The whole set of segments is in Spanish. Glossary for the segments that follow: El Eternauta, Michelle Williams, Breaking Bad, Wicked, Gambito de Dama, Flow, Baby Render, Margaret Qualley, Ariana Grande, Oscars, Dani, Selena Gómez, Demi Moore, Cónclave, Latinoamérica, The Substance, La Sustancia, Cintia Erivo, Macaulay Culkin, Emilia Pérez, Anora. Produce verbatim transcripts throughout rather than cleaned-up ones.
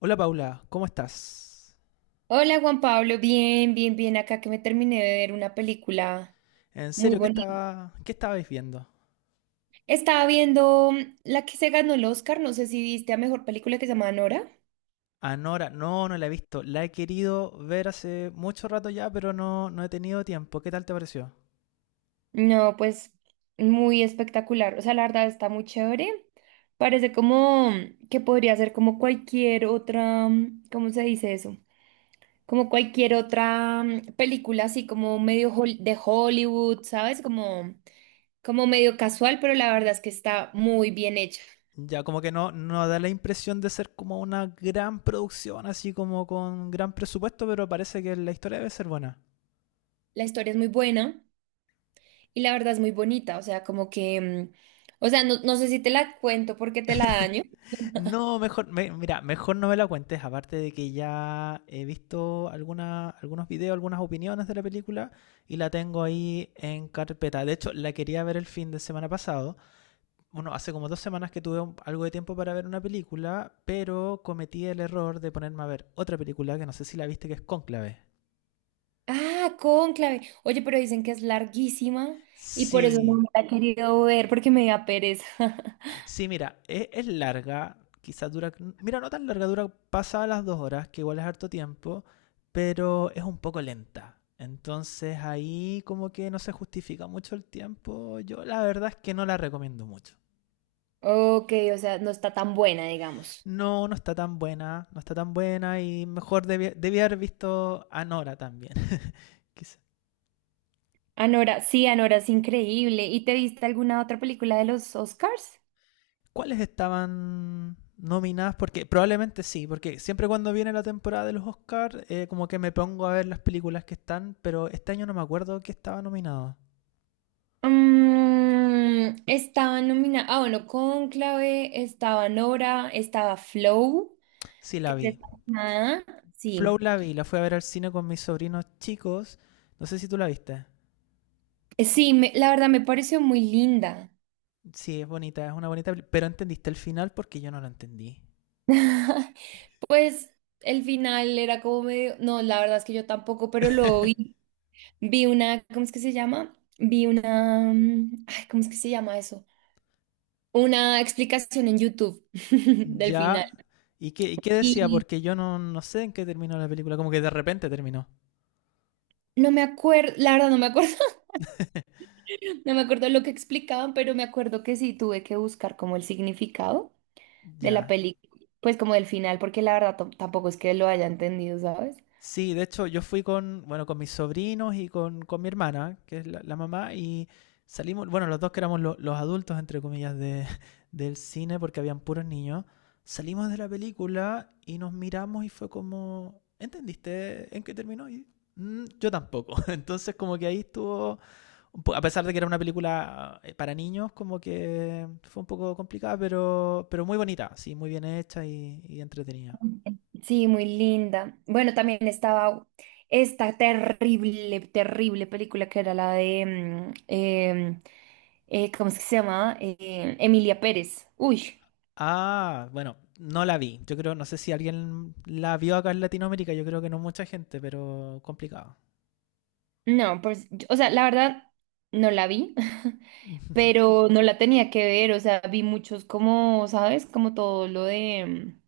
Hola Paula, ¿cómo estás? Hola Juan Pablo, bien, bien, bien, acá que me terminé de ver una película En muy serio, ¿qué bonita. estaba, qué estabais viendo? Estaba viendo mm, la que se ganó el Oscar, no sé si viste a mejor película que se llama Nora. Anora, no, no no la he visto. La he querido ver hace mucho rato ya, pero no, no he tenido tiempo. ¿Qué tal te pareció? No, pues muy espectacular, o sea, la verdad está muy chévere. Parece como mm, que podría ser como cualquier otra, mm, ¿cómo se dice eso? Como cualquier otra mm, película así como medio hol- de Hollywood, ¿sabes? Como, como medio casual, pero la verdad es que está muy bien hecha. Ya, como que no, no da la impresión de ser como una gran producción, así como con gran presupuesto, pero parece que la historia debe ser buena. La historia es muy buena y la verdad es muy bonita, o sea, como que, mm, o sea, no, no sé si te la cuento porque te la daño. No, mejor, me- mira, mejor no me la cuentes, aparte de que ya he visto alguna, algunos videos, algunas opiniones de la película y la tengo ahí en carpeta. De hecho, la quería ver el fin de semana pasado. Bueno, hace como dos semanas que tuve un- algo de tiempo para ver una película, pero cometí el error de ponerme a ver otra película que no sé si la viste, que es Cónclave. Ah, Cónclave. Oye, pero dicen que es larguísima y por eso no Sí, me la he querido ver porque me da pereza. Sí, mira, es, es larga, quizás dura, mira, no tan larga, dura pasada las dos horas, que igual es harto tiempo, pero es un poco lenta. Entonces ahí como que no se justifica mucho el tiempo. Yo la verdad es que no la recomiendo mucho. Ok, o sea, no está tan buena, digamos. No, no está tan buena, no está tan buena y mejor debía, debía haber visto Anora también, quizás. Anora, sí, Anora es increíble. ¿Y te viste alguna otra película de los Oscars? ¿Cuáles estaban nominadas? Porque probablemente sí, porque siempre cuando viene la temporada de los Oscars, eh, como que me pongo a ver las películas que están, pero este año no me acuerdo que estaba nominada. Mm, estaba nominada, ah, bueno, Cónclave, estaba Nora, estaba Flow, Sí, que la es vi. esta- Ah, Flow sí. la vi, la fui a ver al cine con mis sobrinos chicos. No sé si tú la viste. Eh, sí, me- la verdad me pareció muy linda. Sí, es bonita, es una bonita peli- pero entendiste el final porque yo no lo entendí. Pues el final era como medio, no, la verdad es que yo tampoco, pero luego vi, vi una, ¿cómo es que se llama? Vi una, mm, ay, ¿cómo es que se llama eso? Una explicación en YouTube del final. Ya. ¿Y qué, y qué decía? Y Porque yo no, no sé en qué terminó la película, como que de repente terminó. no me acuerdo, la verdad no me acuerdo, no me acuerdo lo que explicaban, pero me acuerdo que sí tuve que buscar como el significado de la Ya. película, pues como del final, porque la verdad tam- tampoco es que lo haya entendido, ¿sabes? Sí, de hecho yo fui con, bueno, con mis sobrinos y con, con mi hermana, que es la, la mamá, y salimos, bueno, los dos que éramos lo- los adultos, entre comillas, de, del cine, porque habían puros niños, salimos de la película y nos miramos y fue como, ¿entendiste en qué terminó? Y, "Mm, yo tampoco. Entonces como que ahí estuvo, un po- a pesar de que era una película eh, para niños, como que fue un poco complicada, pero, pero muy bonita, sí, muy bien hecha y, y entretenida. Sí, muy linda. Bueno, también estaba esta terrible, terrible película que era la de, mm, em, eh, ¿cómo es que se llama? Emilia Pérez. Uy, Ah, bueno, no la vi. Yo creo, no sé si alguien la vio acá en Latinoamérica, yo creo que no mucha gente, pero complicado. no, pues, yo- o sea, la verdad, no la vi, pero no la tenía que ver, o sea, vi muchos como, ¿sabes? Como todo lo de... mm,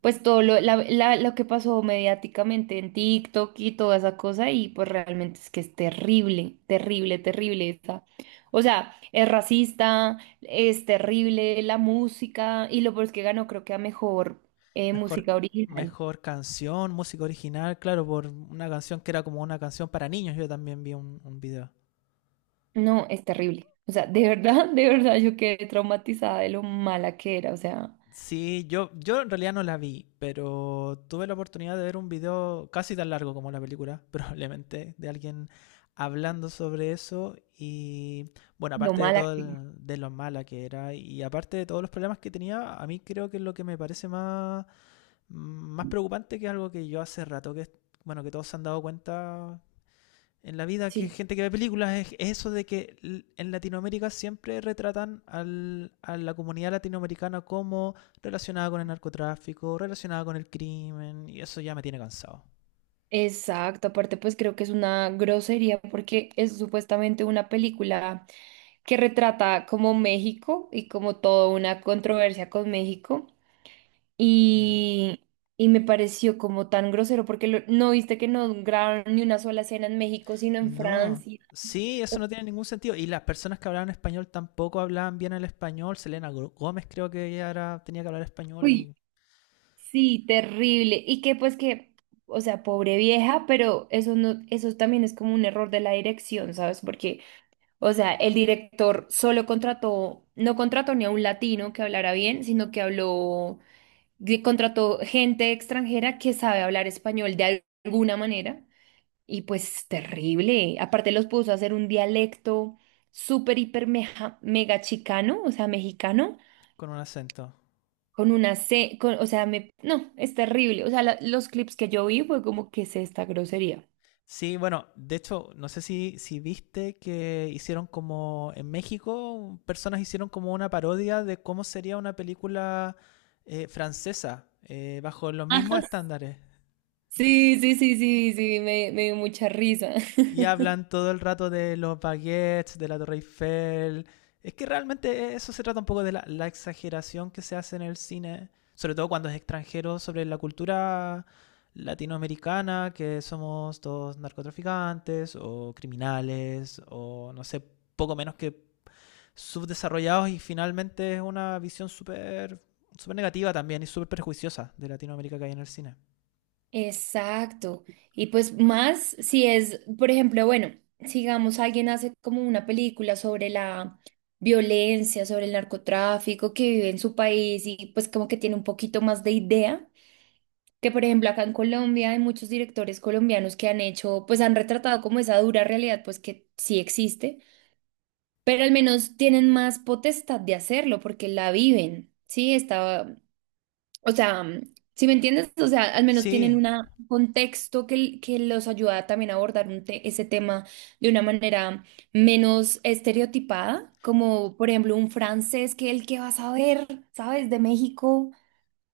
pues todo lo, la- la- lo que pasó mediáticamente en TikTok y toda esa cosa, y pues realmente es que es terrible, terrible, terrible esta. O sea, es racista, es terrible la música, y lo peor es que ganó, creo que a mejor eh, Mejor, música original. mejor canción, música original, claro, por una canción que era como una canción para niños, yo también vi un, un video. No, es terrible. O sea, de verdad, de verdad, yo quedé traumatizada de lo mala que era, o sea, Sí, yo, yo en realidad no la vi, pero tuve la oportunidad de ver un video casi tan largo como la película, probablemente, de alguien hablando sobre eso y bueno, lo aparte de mala todo que era. el- de lo mala que era y aparte de todos los problemas que tenía, a mí creo que lo que me parece más, más preocupante que es algo que yo hace rato que, bueno, que todos se han dado cuenta en la vida que Sí. gente que ve películas es eso de que en Latinoamérica siempre retratan al- a la comunidad latinoamericana como relacionada con el narcotráfico, relacionada con el crimen, y eso ya me tiene cansado. Exacto, aparte pues creo que es una grosería porque es supuestamente una película que retrata como México y como toda una controversia con México Ya. y, y me pareció como tan grosero porque lo- no viste que no grabaron ni una sola escena en México sino en No, Francia. sí, eso no tiene ningún sentido. Y las personas que hablaban español tampoco hablaban bien el español. Selena Gro- Gómez creo que ella era, tenía que hablar español Uy, y sí, terrible. Y que pues que, o sea, pobre vieja, pero eso no, eso también es como un error de la dirección, ¿sabes? Porque o sea, el director solo contrató, no contrató ni a un latino que hablara bien, sino que habló, que contrató gente extranjera que sabe hablar español de al- alguna manera. Y pues terrible. Aparte los puso a hacer un dialecto súper, hiper, meja- mega chicano, o sea, mexicano, con un acento. con una C, con, o sea, me, no, es terrible. O sea, la- los clips que yo vi fue como, ¿que es esta grosería? Sí, bueno, de hecho, no sé si, si viste que hicieron como en México, personas hicieron como una parodia de cómo sería una película eh, francesa, eh, bajo los Ajá. mismos estándares. Sí, sí, sí, sí, sí, me, me dio mucha risa. Y hablan todo el rato de los baguettes, de la Torre Eiffel. Es que realmente e-, eso se trata un poco de la, la exageración que se hace en el cine, sobre todo cuando es extranjero, sobre la cultura latinoamericana, que somos todos narcotraficantes o criminales o no sé, poco menos que subdesarrollados y finalmente es una visión súper súper negativa también y súper perjuiciosa de Latinoamérica que hay en el cine. Exacto. Y pues más si es, por ejemplo, bueno, sigamos, alguien hace como una película sobre la violencia, sobre el narcotráfico que vive en su país y pues como que tiene un poquito más de idea, que por ejemplo acá en Colombia hay muchos directores colombianos que han hecho, pues han retratado como esa dura realidad, pues que sí existe, pero al menos tienen más potestad de hacerlo porque la viven. Sí, está, o sea, ¿si me entiendes? O sea, al menos tienen Sí, una- un contexto que, que los ayuda también a abordar un te- ese tema de una manera menos estereotipada, como por ejemplo un francés que el que va a saber, ¿sabes? De México.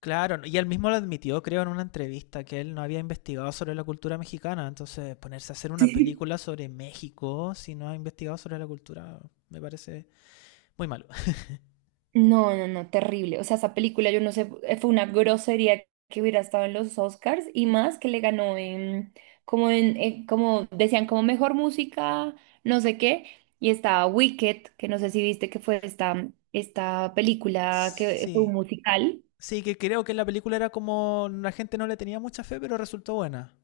Claro, ¿no? Y él mismo lo admitió, creo, en una entrevista, que él no había investigado sobre la cultura mexicana. Entonces, ponerse a hacer una película sobre México si no ha investigado sobre la cultura me parece muy malo. No, no, no, terrible. O sea, esa película, yo no sé, eh, fue una grosería que hubiera estado en los Oscars y más que le ganó en, como en, eh, como decían, como mejor música, no sé qué. Y estaba Wicked, que no sé si viste que fue esta, esta película que fue un Sí, musical. sí, que creo que la película era como la gente no le tenía mucha fe, pero resultó buena.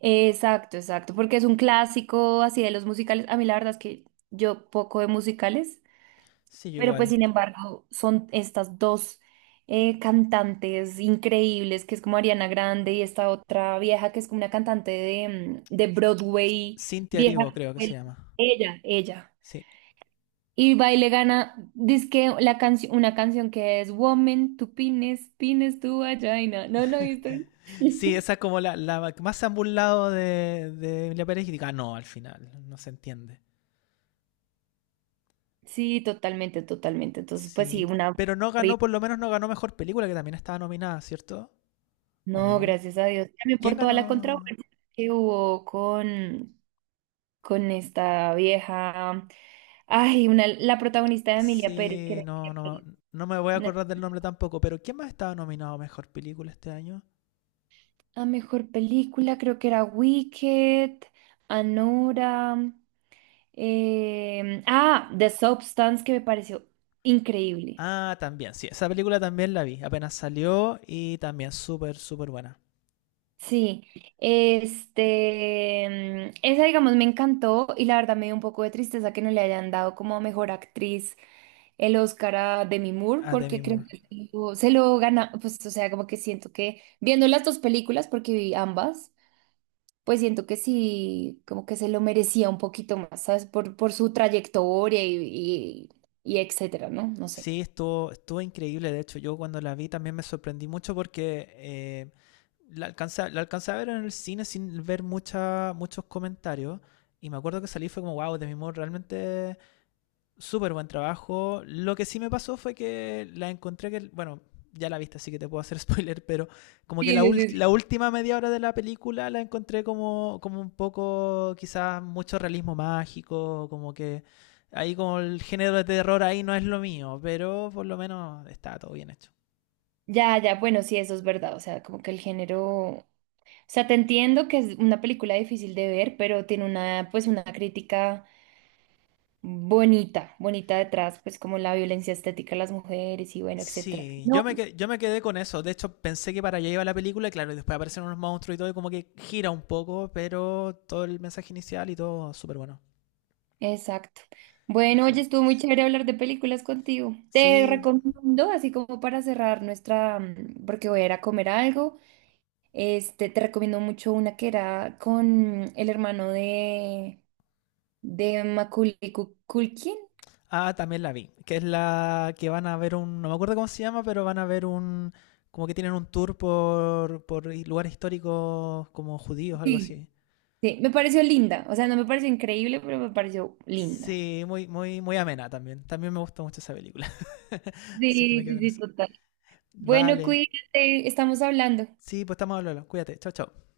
Exacto, exacto, porque es un clásico así de los musicales. A mí la verdad es que yo poco de musicales. Sí, yo Pero pues igual. sin embargo son estas dos eh, cantantes increíbles, que es como Ariana Grande y esta otra vieja que es como una cantante de, mm, de Broadway, Cintia vieja Erivo, creo que se escuela. llama. Ella, ella. Sí, Y va y le gana, dizque la canción, una canción que es Woman, tu pines, pines tu vagina. ¿No lo viste? sí, esa es como la, la más ambulado de, de Emilia Pérez y diga, "Ah, no, al final, no se entiende." Sí, totalmente, totalmente. Entonces, pues sí, Sí, una... pero no ganó, horrible. por lo menos no ganó mejor película, que también estaba nominada, ¿cierto? ¿O No, no? gracias a Dios. ¿Y También ¿Quién por toda la ganó? controversia que hubo con, con esta vieja. Ay, una, la protagonista de Emilia Pérez, que Sí, era no, Emilia no, Pérez. no me voy a Una- acordar del nombre tampoco, pero ¿quién más estaba nominado a mejor película este año? la mejor película, creo que era Wicked, Anora. em, ah, The Substance, que me pareció increíble. Ah, también, sí, esa película también la vi, apenas salió y también súper, súper buena. Sí, este, mm, esa digamos me encantó y la verdad me dio un poco de tristeza que no le hayan dado como mejor actriz el Oscar a Demi Moore A Demi porque creo Moore. que se lo, se lo gana, pues o sea, como que siento que viendo las dos películas porque vi ambas, pues siento que sí, como que se lo merecía un poquito más, ¿sabes? Por, por su trayectoria y, y, y etcétera, ¿no? No sé. Sí, estuvo, estuvo increíble, de hecho, yo cuando la vi también me sorprendí mucho porque eh, la alcancé, la alcancé a ver en el cine sin ver mucha, muchos comentarios. Y me acuerdo que salí fue como, wow, de mi modo realmente súper buen trabajo. Lo que sí me pasó fue que la encontré que, bueno, ya la viste, así que te puedo hacer spoiler, pero como Sí, que la, sí, ult- sí. Sí. la última media hora de la película la encontré como, como un poco, quizás mucho realismo mágico, como que ahí como el género de terror ahí no es lo mío, pero por lo menos está todo bien hecho. Ya, ya, bueno, sí, eso es verdad, o sea, como que el género... O sea, te entiendo que es una película difícil de ver, pero tiene una, pues, una crítica bonita, bonita detrás, pues como la violencia estética de las mujeres y bueno, etcétera. Sí, yo No. me, que- yo me quedé con eso. De hecho, pensé que para allá iba la película, y claro, y después aparecen unos monstruos y todo, y como que gira un poco, pero todo el mensaje inicial y todo súper bueno. Exacto. Bueno, Sí. oye, estuvo muy chévere hablar de películas contigo. Te Sí, recomiendo, así como para cerrar nuestra, mm, porque voy a ir a comer algo, este, te recomiendo mucho una que era con el hermano de, de Macaulay Cu- Culkin. ah, también la vi, que es la que van a ver un, no me acuerdo cómo se llama, pero van a ver un, como que tienen un tour por, por lugares históricos como judíos, algo Sí, así. sí, me pareció linda. O sea, no me pareció increíble, pero me pareció linda. Sí, muy, muy, muy amena también. También me gusta mucho esa película, Sí, así que me quedo sí, con sí, eso. total. Bueno, Vale, cuídate, estamos hablando. sí, pues estamos hablando. Cuídate, chao, chao.